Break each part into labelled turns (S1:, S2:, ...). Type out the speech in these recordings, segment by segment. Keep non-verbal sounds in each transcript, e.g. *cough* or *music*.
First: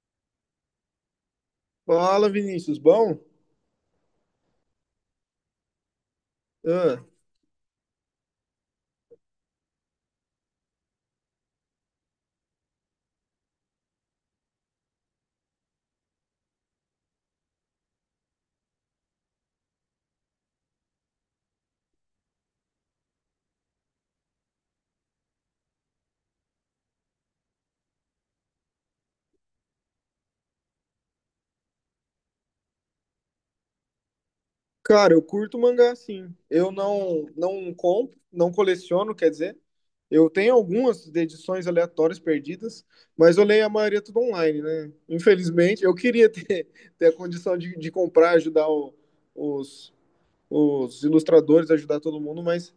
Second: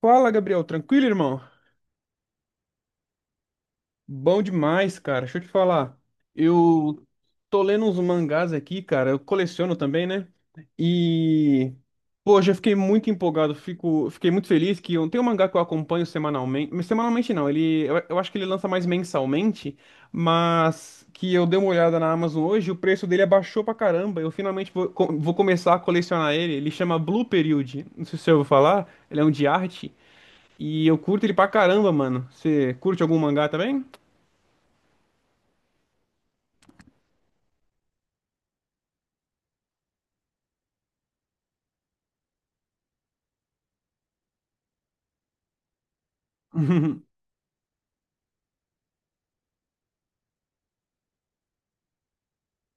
S1: Fala, Gabriel. Tranquilo, irmão?
S2: Fala, Vinícius, bom?
S1: Bom demais, cara. Deixa eu te falar.
S2: Ah,
S1: Eu tô lendo uns mangás aqui, cara. Eu coleciono também, né? E, pô, já fiquei muito empolgado. Fiquei muito feliz que tem um mangá que eu acompanho semanalmente. Semanalmente não, eu acho que ele lança mais mensalmente, mas que eu dei uma olhada na Amazon hoje, o preço dele abaixou pra caramba. Eu finalmente vou começar a colecionar ele. Ele chama Blue Period. Não sei se você ouviu falar. Ele é um de arte. E eu curto ele pra caramba, mano. Você curte algum mangá também?
S2: Cara, eu curto mangá sim. Eu não compro, não coleciono, quer dizer, eu tenho algumas de edições aleatórias perdidas, mas eu leio a maioria tudo online, né? Infelizmente, eu queria ter, *laughs* ter a condição de comprar, ajudar o- os, os ilustradores, ajudar todo mundo, mas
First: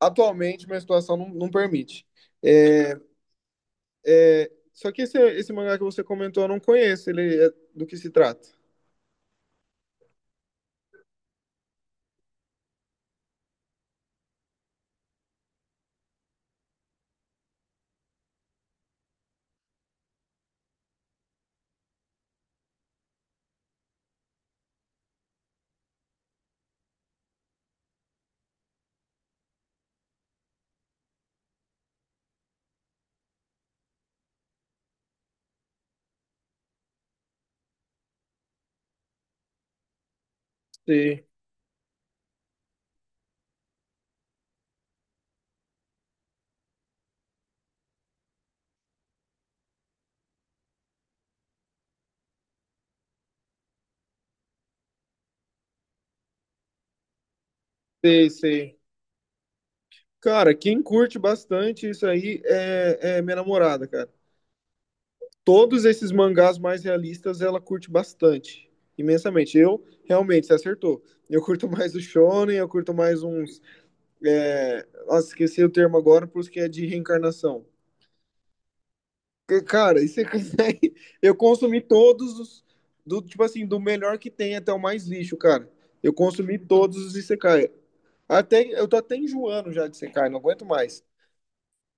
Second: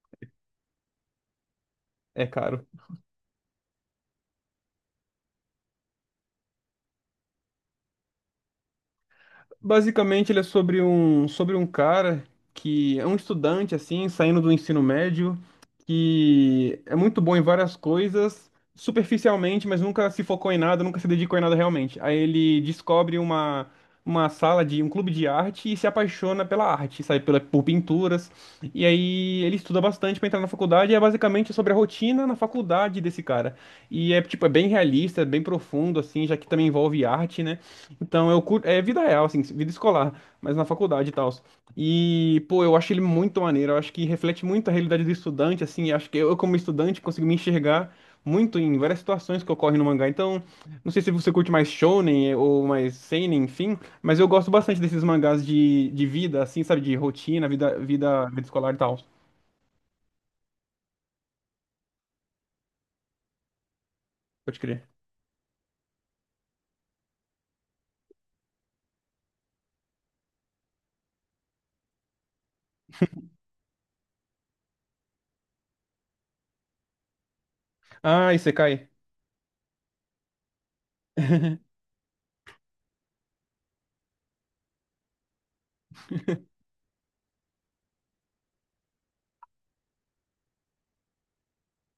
S2: atualmente minha situação não permite.
S1: É caro.
S2: É, só que esse mangá que você comentou eu não conheço, ele é, do que se trata?
S1: Basicamente, ele é sobre um cara que é um estudante, assim, saindo do ensino médio, que é muito bom em várias coisas, superficialmente, mas nunca se focou em nada, nunca se dedicou em nada realmente. Aí ele descobre uma sala de um clube de arte e se apaixona pela arte, sabe, pela, por pinturas. E aí ele estuda bastante para entrar na faculdade, e é basicamente sobre a rotina na faculdade desse cara. E é, tipo, é bem realista, é bem profundo, assim, já que também envolve arte, né? Então, eu curto, é vida real, assim, vida escolar, mas na faculdade e
S2: Sei,
S1: tal. E, pô, eu acho ele muito maneiro, eu acho que reflete muito a realidade do estudante, assim, eu acho que eu, como estudante, consigo me enxergar muito em várias situações que ocorrem no mangá. Então, não sei se você curte mais shonen ou mais seinen, enfim, mas eu gosto bastante desses mangás de vida, assim, sabe, de rotina, vida escolar e
S2: Sei.
S1: tal.
S2: Cara, quem curte bastante isso aí é minha namorada, cara.
S1: Pode crer.
S2: Todos esses mangás mais realistas ela curte bastante, imensamente. Eu, realmente, você acertou. Eu curto mais o Shonen, eu curto mais uns. Nossa, esqueci o termo agora, por isso que é de reencarnação.
S1: Ah, Isekai.
S2: Que, cara, e você *laughs* consegue. Eu consumi todos os. Do, tipo assim, do melhor que tem até o mais lixo, cara. Eu consumi todos os Isekai. Até, eu tô até enjoando já de Isekai, não aguento mais.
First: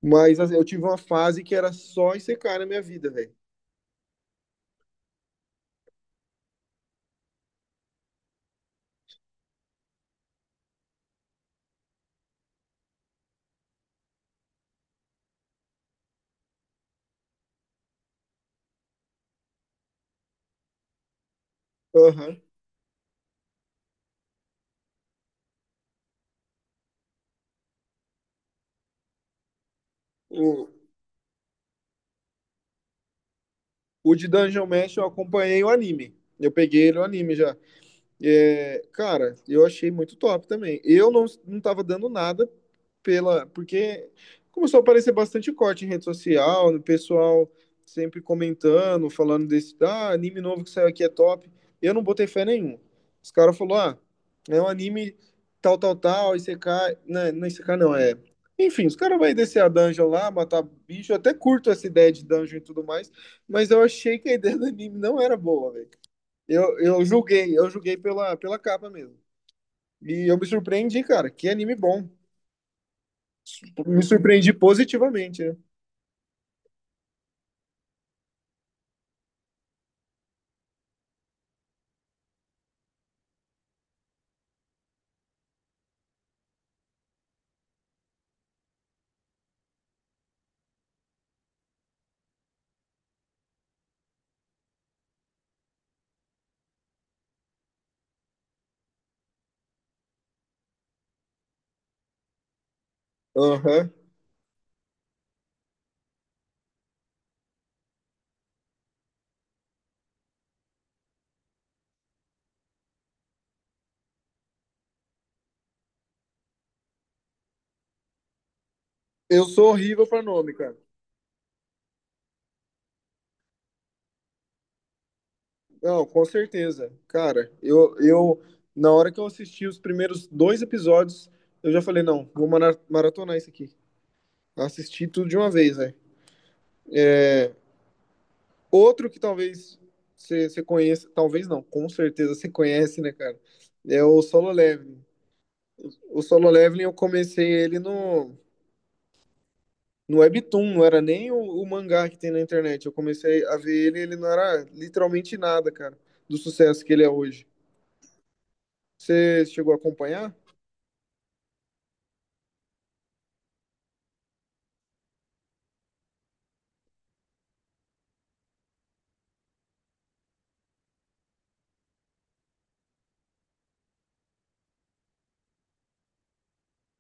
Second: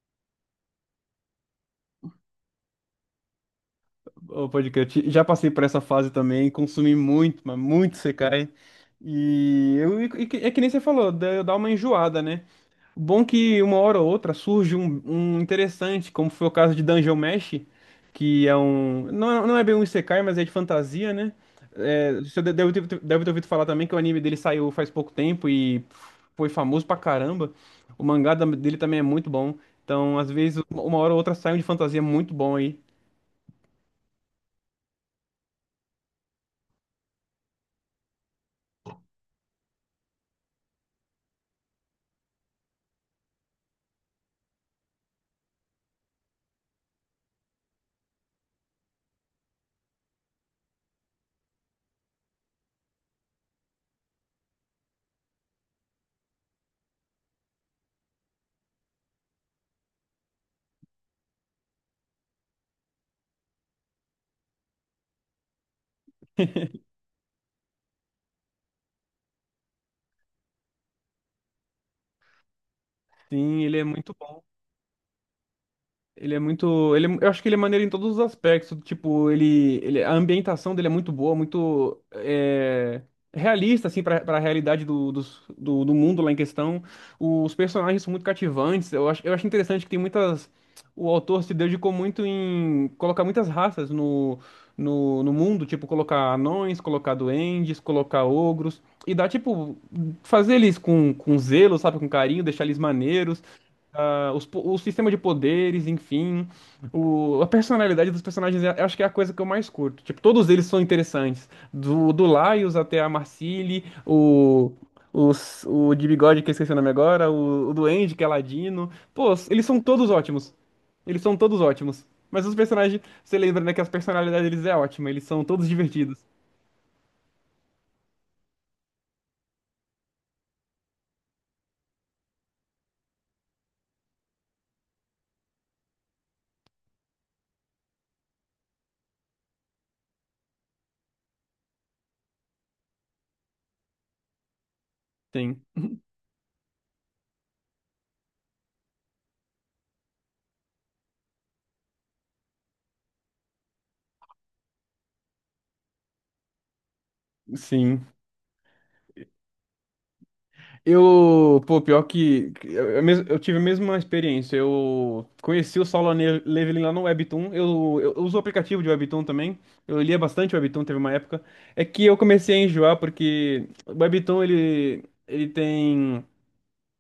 S2: Mas assim, eu tive uma fase que era só ICK na minha vida, velho.
S1: Ô, pode crer. Já passei por essa fase também, consumi muito, mas muito Sekai. É que nem você falou, dá uma enjoada, né? Bom que uma hora ou outra surge um, um interessante, como foi o caso de Dungeon Mesh, que é um. Não, não é bem um Isekai, mas é de fantasia, né? É,
S2: Aham.
S1: você deve ter ouvido falar também que o anime dele saiu faz pouco tempo e foi famoso pra caramba. O mangá dele também é muito bom. Então, às vezes,
S2: O,
S1: uma hora ou outra sai um de fantasia muito bom aí.
S2: o de Dungeon Mesh eu acompanhei o anime. Eu peguei ele o anime já. É, cara, eu achei muito top também. Eu não, Não tava dando nada pela. Porque começou a aparecer bastante corte em rede social, no pessoal sempre comentando, falando desse. Ah, anime novo que saiu aqui é top. Eu não botei fé nenhuma. Os caras falaram, ah, é um anime tal, tal, tal, ICK. Não é ICK, não, é. Enfim, os caras vão descer a dungeon lá, matar bicho. Eu até curto essa ideia de dungeon e tudo mais, mas eu achei que a ideia do anime não era boa, velho.
S1: *laughs*
S2: Eu julguei pela, pela capa mesmo. E eu me surpreendi, cara. Que anime bom.
S1: Sim, ele é
S2: Me
S1: muito bom.
S2: surpreendi positivamente, né?
S1: Ele é muito. Eu acho que ele é maneiro em todos os aspectos. Tipo, a ambientação dele é muito boa, muito realista, assim, pra realidade do, do mundo lá em questão. Os personagens são muito cativantes. Eu acho interessante que tem muitas. O autor se dedicou muito em colocar muitas raças no mundo, tipo, colocar anões, colocar duendes, colocar ogros. E dá, tipo, fazer eles com zelo, sabe, com carinho, deixar eles maneiros,
S2: Aham.
S1: os o sistema de poderes, enfim, a personalidade dos personagens, eu acho que é a coisa que eu mais curto. Tipo, todos eles são interessantes. Do Laios até a Marcili, o, o de bigode, que eu esqueci o nome agora, o Duende, que é Ladino. Pô,
S2: Eu
S1: eles
S2: sou
S1: são
S2: horrível
S1: todos
S2: pra
S1: ótimos.
S2: nome, cara.
S1: Eles são todos ótimos. Mas os personagens, você lembra, né, que as personalidades deles é ótima, eles são todos
S2: Não,
S1: divertidos.
S2: com certeza. Cara, na hora que eu assisti os primeiros dois episódios, eu já falei, não, vou mara- maratonar isso aqui. Assisti tudo de uma vez, velho. Outro que talvez você conheça, talvez não, com certeza você conhece, né, cara? É o Solo Leveling.
S1: Sim.
S2: O Solo Leveling eu comecei ele no Webtoon, não era nem o mangá que tem na internet. Eu comecei a ver ele, ele não era literalmente nada, cara, do sucesso que ele é hoje.
S1: Sim.
S2: Você chegou a acompanhar?
S1: Eu, pô, pior que eu eu tive a mesma experiência. Eu conheci o Leveling lá no Webtoon. Eu uso o aplicativo de Webtoon também. Eu lia bastante Webtoon, teve uma época. É que eu comecei a enjoar porque o Webtoon ele tem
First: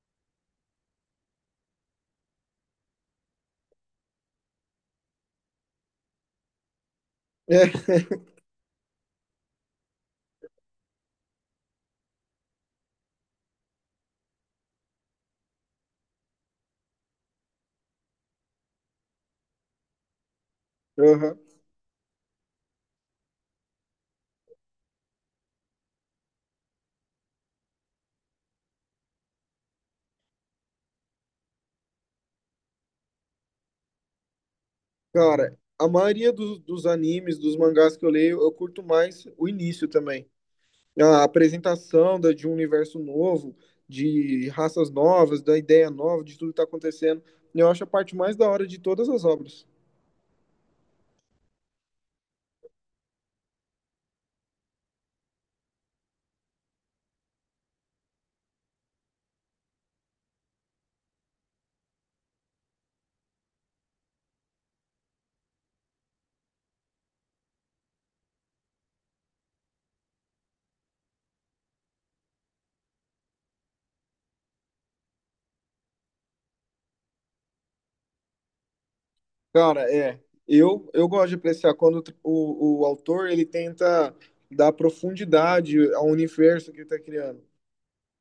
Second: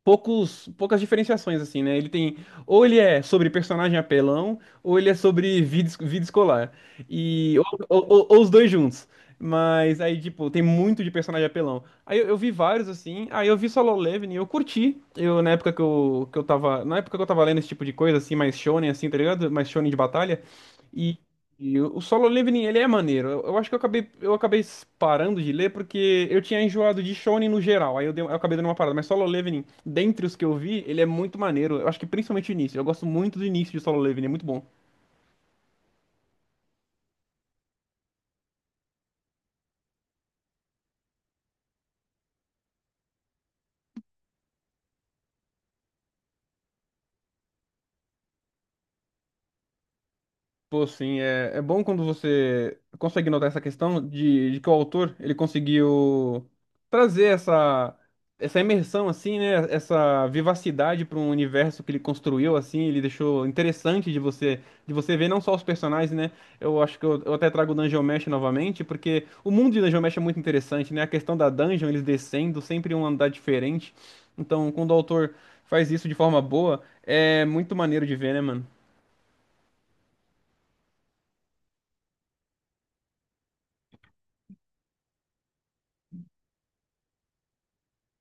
S1: poucas diferenciações, assim, né? Ele tem. Ou ele é sobre personagem apelão, ou ele é sobre vida, vida escolar.
S2: É,
S1: Ou os dois juntos. Mas aí, tipo, tem muito de personagem apelão. Aí eu vi vários, assim. Aí eu vi Solo Leveling e eu curti. Eu, na época que eu tava. Na época que eu tava lendo esse tipo de coisa, assim, mais shonen, assim, tá ligado? Mais shonen de batalha.
S2: *laughs* aham.
S1: E o Solo Leveling, ele é maneiro. Eu acho que eu acabei parando de ler porque eu tinha enjoado de Shonen no geral. Eu acabei dando uma parada. Mas Solo Leveling, dentre os que eu vi, ele é muito maneiro. Eu acho que principalmente o início. Eu gosto muito do início de Solo Leveling, é muito bom.
S2: Cara, a maioria dos, dos animes, dos mangás que eu leio, eu curto mais o início também. A apresentação da, de um universo novo, de raças novas, da ideia nova, de tudo que tá acontecendo. Eu acho a parte mais da hora de todas as obras.
S1: Pô, sim, é, é bom quando você consegue notar essa questão de que o autor ele conseguiu trazer essa, essa imersão, assim, né? Essa vivacidade para um universo que ele construiu, assim, ele deixou interessante de você ver não só os personagens, né? Eu acho que eu até trago o Dungeon Mesh novamente, porque o mundo de Dungeon Mesh é muito interessante, né? A questão da dungeon, eles descendo, sempre um andar diferente. Então, quando o autor faz isso de forma boa, é muito maneiro de ver, né, mano?
S2: Cara, é. Eu gosto de apreciar quando o, tr- o autor ele tenta dar profundidade ao universo que ele está criando.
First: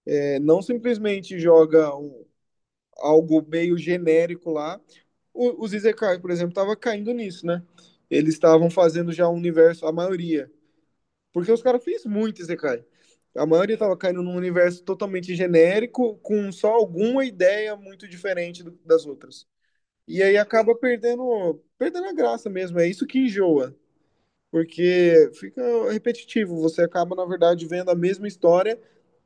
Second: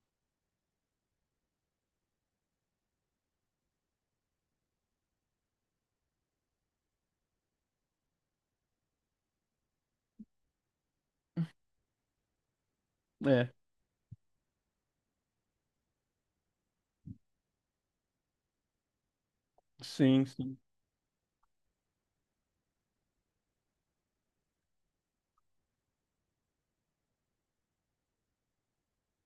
S2: É, não simplesmente joga um- algo meio genérico lá. O, os Izekai, por exemplo, tava caindo nisso, né? Eles estavam fazendo já um universo, a maioria. Porque os caras fez muito Izekai. A
S1: É,
S2: maioria tava caindo num universo totalmente genérico, com só alguma ideia muito diferente do- das outras. E
S1: sim,
S2: aí
S1: sim.
S2: acaba perdendo, perdendo a graça mesmo. É isso que enjoa, porque fica repetitivo. Você acaba, na verdade, vendo a mesma história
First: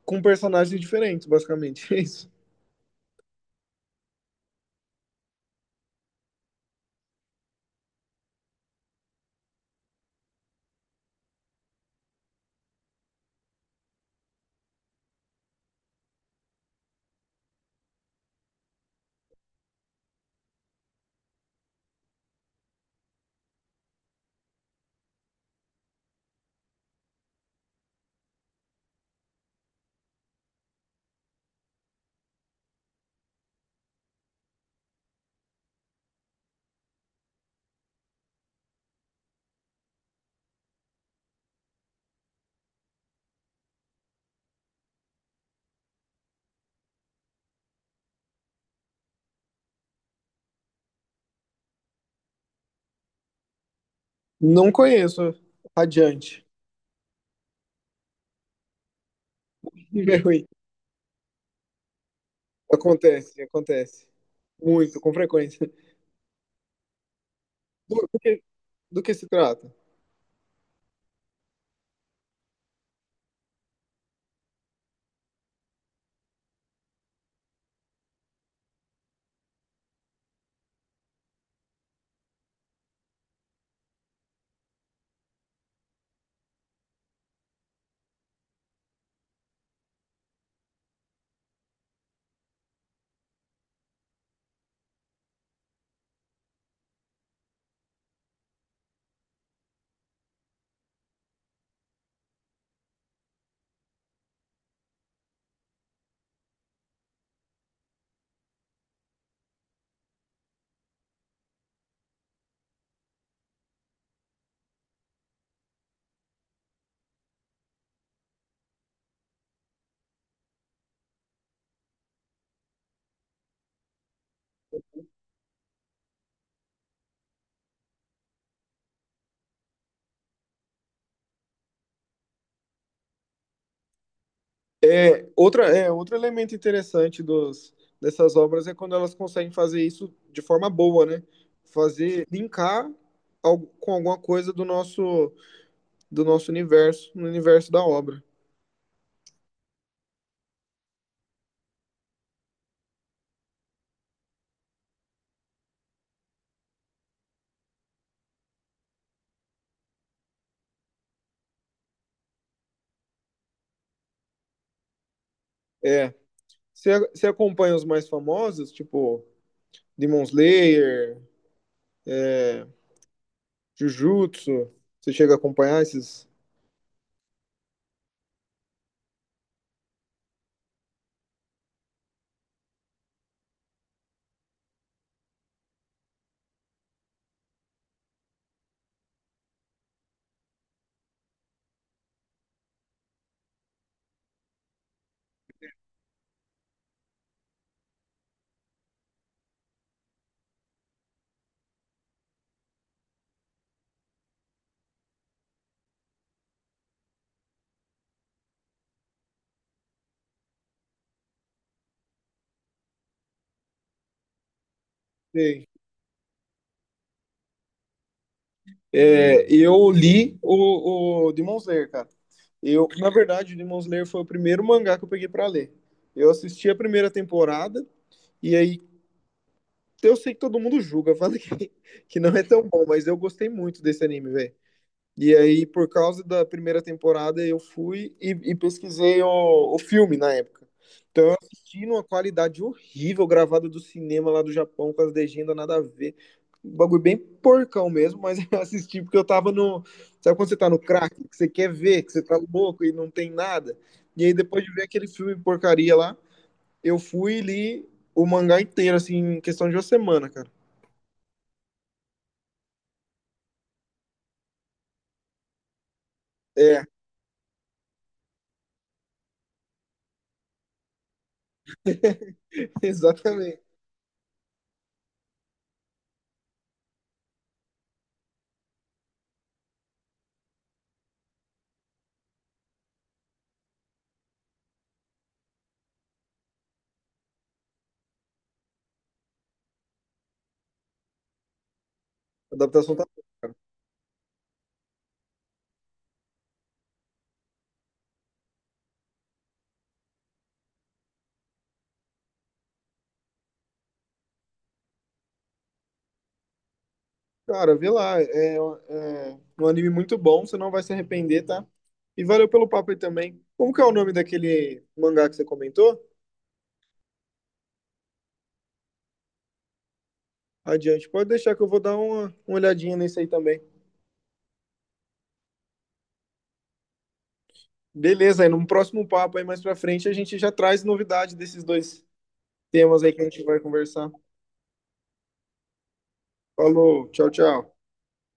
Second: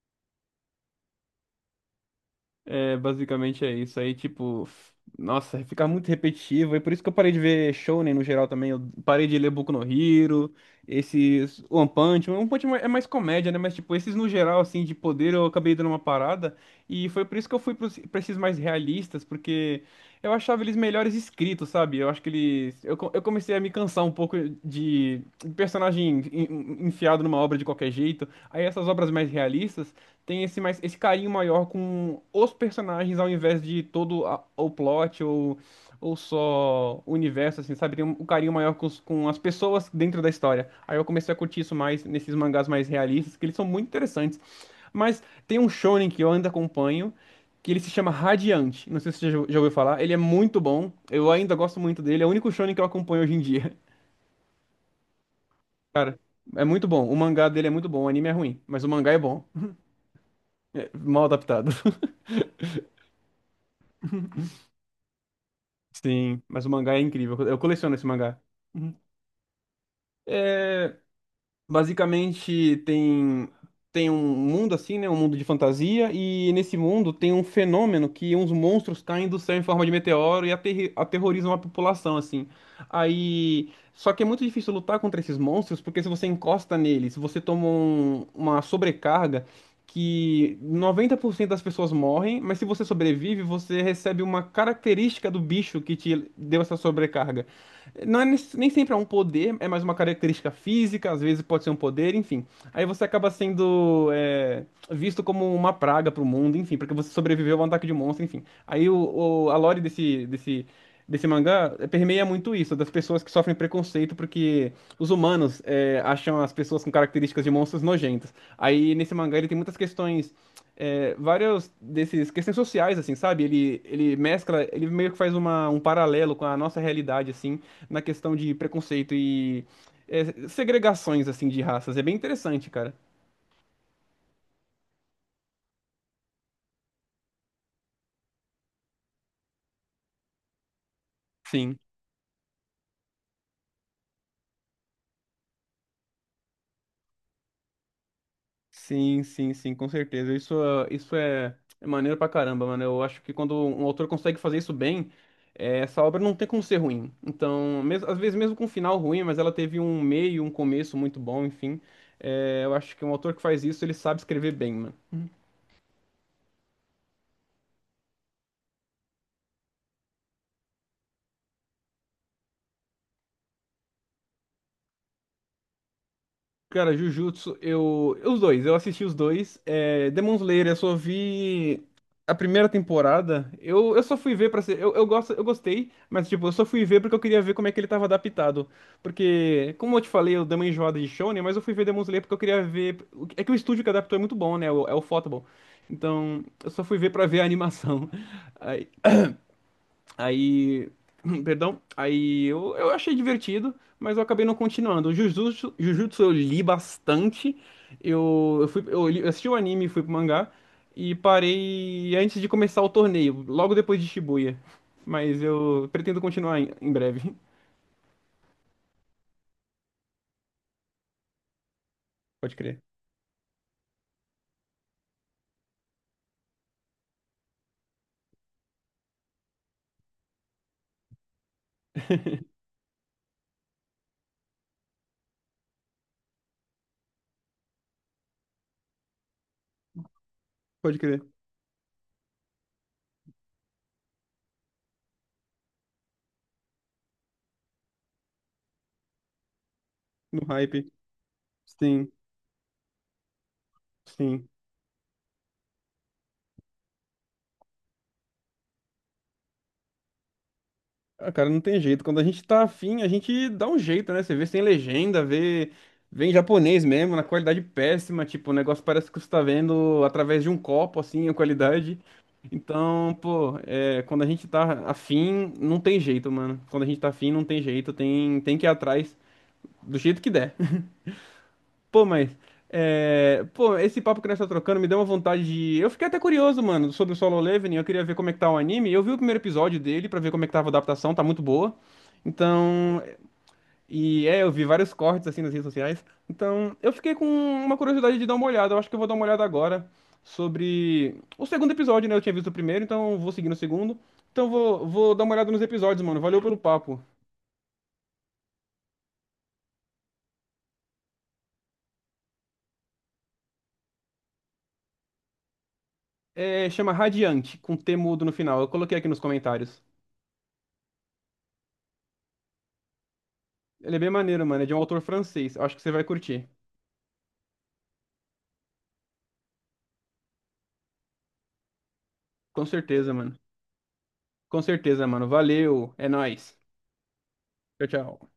S2: com personagens diferentes, basicamente. *laughs* É isso.
S1: É, basicamente é isso. Aí, tipo, nossa, fica muito repetitivo. E por isso que eu parei de ver Shonen no geral também. Eu parei de ler Boku no Hero, esses One Punch Man. One Punch Man é mais comédia, né? Mas, tipo, esses no geral, assim, de poder, eu acabei dando uma parada. E foi por isso que eu fui pra esses mais realistas, porque eu achava eles melhores escritos, sabe? Eu acho que eles. Eu comecei a me cansar um pouco de personagem enfiado numa obra de qualquer jeito. Aí, essas obras mais realistas tem esse mais esse carinho maior com os personagens ao invés de todo o plot ou só o universo assim, sabe? Tem um, um carinho maior com, com as pessoas dentro da história. Aí eu comecei a curtir isso mais nesses mangás mais realistas, que eles são muito interessantes. Mas tem um shonen que eu ainda acompanho, que ele se chama Radiante. Não sei se você já ouviu falar. Ele é muito bom. Eu ainda gosto muito dele. É o único shonen que eu acompanho hoje em dia.
S2: Não conheço.
S1: *laughs* Cara,
S2: Adiante.
S1: é muito bom. O mangá dele é muito bom. O anime é ruim, mas o mangá é bom.
S2: *laughs* É ruim.
S1: É mal adaptado.
S2: Acontece, acontece. Muito, com frequência.
S1: Sim, mas o mangá é incrível. Eu coleciono
S2: Do,
S1: esse
S2: do
S1: mangá.
S2: que,
S1: Uhum.
S2: do que se trata?
S1: É, basicamente tem tem um mundo assim, né, um mundo de fantasia e nesse mundo tem um fenômeno que uns monstros caem do céu em forma de meteoro e aterrorizam a população assim. Aí, só que é muito difícil lutar contra esses monstros porque se você encosta neles, você toma uma sobrecarga que 90% das pessoas morrem, mas se você sobrevive, você recebe uma característica do bicho que te deu essa sobrecarga. Não é, nem sempre é um poder, é mais uma característica física, às vezes pode ser um poder, enfim. Aí você acaba sendo visto como uma praga pro mundo, enfim, porque você sobreviveu a um ataque de monstro, enfim. Aí a lore desse mangá permeia muito isso, das pessoas que sofrem preconceito porque os humanos acham as pessoas com características de monstros nojentas. Aí nesse mangá ele tem muitas questões vários desses questões sociais, assim, sabe? Ele mescla, ele meio que faz um paralelo com a nossa realidade, assim, na questão de preconceito e segregações assim de raças. É bem interessante, cara.
S2: É, outra, é, outro elemento interessante dos, dessas obras é quando elas conseguem fazer isso de forma boa, né?
S1: Sim,
S2: Fazer, linkar al- com alguma coisa do nosso universo, no universo da obra.
S1: sim, com certeza. Isso, isso é, é maneiro pra caramba, mano. Eu acho que quando um autor consegue fazer isso bem, é, essa obra não tem como ser ruim. Então, mesmo, às vezes mesmo com um final ruim, mas ela teve um meio, um começo muito bom, enfim. É, eu acho que um autor que faz isso, ele sabe escrever bem, mano.
S2: É. Você acompanha os mais famosos, tipo Demon Slayer, é, Jujutsu? Você chega a acompanhar esses?
S1: Cara, Jujutsu, eu. Os dois, eu assisti os dois. É, Demon Slayer, eu só vi a primeira temporada. Eu só fui ver pra ser. Eu gostei, mas tipo, eu só fui ver porque eu queria ver como é que ele tava adaptado. Porque, como eu te falei, eu dei uma enjoada de Shonen, mas eu fui ver Demon Slayer porque eu queria ver. É que o estúdio que adaptou é muito bom, né? É o Photable. Então, eu só fui ver pra ver a animação. *laughs* Aí, *clears throat* perdão, aí eu achei divertido, mas eu acabei não continuando. O Jujutsu, Jujutsu eu li bastante. Eu fui, eu li- eu assisti o anime, fui pro mangá e parei antes de começar o torneio, logo depois de Shibuya. Mas
S2: Sei.
S1: eu pretendo continuar em, em breve.
S2: É, eu li o Demon Slayer, cara.
S1: *laughs* Pode crer.
S2: Eu, na verdade, o Demon Slayer foi o primeiro mangá que eu peguei pra ler. Eu assisti a primeira temporada e aí eu sei que todo mundo julga, *laughs* fala que não é tão bom, mas eu gostei muito desse anime, velho. E aí, por causa da primeira temporada, eu fui e pesquisei o filme na época.
S1: Pode crer,
S2: Então, eu assisti numa qualidade horrível, gravada do cinema lá do Japão, com as legendas nada a ver. Um bagulho bem porcão mesmo, mas *laughs* eu assisti porque eu tava no. Sabe
S1: no
S2: quando você tá no
S1: hype.
S2: crack, que você quer ver,
S1: Sim,
S2: que você tá louco e não tem nada? E aí,
S1: sim.
S2: depois de ver aquele filme porcaria lá, eu fui e li o mangá inteiro, assim, em questão de uma semana, cara.
S1: Ah, cara, não tem jeito. Quando a gente tá afim, a gente dá um jeito, né? Você vê sem legenda, vê em japonês
S2: É,
S1: mesmo, na qualidade péssima. Tipo, o negócio parece que você tá vendo através de um copo, assim, a qualidade.
S2: *laughs*
S1: Então, pô,
S2: exatamente.
S1: é, quando a gente tá afim, não tem jeito, mano. Quando a gente tá afim, não tem jeito. Tem que ir atrás do jeito que der. Pô, mas. Pô, esse papo que nós tá trocando me deu uma vontade de. Eu fiquei até curioso, mano, sobre o Solo Leveling. Eu queria ver como é que tá o anime. Eu vi o primeiro episódio dele pra ver como é que tava a adaptação, tá muito boa.
S2: A adaptação
S1: Então.
S2: tá boa.
S1: E é, eu vi vários cortes assim nas redes sociais. Então, eu fiquei com uma curiosidade de dar uma olhada. Eu acho que eu vou dar uma olhada agora sobre o segundo episódio, né? Eu tinha visto o primeiro, então eu vou seguir no segundo. Então, vou dar uma olhada nos episódios, mano. Valeu pelo papo.
S2: Cara, vê lá. É é um anime muito bom, você não vai se arrepender, tá? E valeu pelo papo aí também. Como que é o nome daquele mangá que você comentou?
S1: É, chama Radiante, com T mudo no final. Eu coloquei aqui nos comentários.
S2: Adiante, pode deixar que eu vou dar uma olhadinha nesse aí também.
S1: Ele é bem maneiro, mano. É de um autor francês. Acho que você vai curtir.
S2: Beleza, aí no próximo papo aí mais pra frente a gente já traz novidade desses dois
S1: Com
S2: temas aí
S1: certeza,
S2: que a
S1: mano.
S2: gente vai conversar.
S1: Com certeza, mano. Valeu. É nóis.
S2: Falou, tchau, tchau.
S1: Tchau, tchau.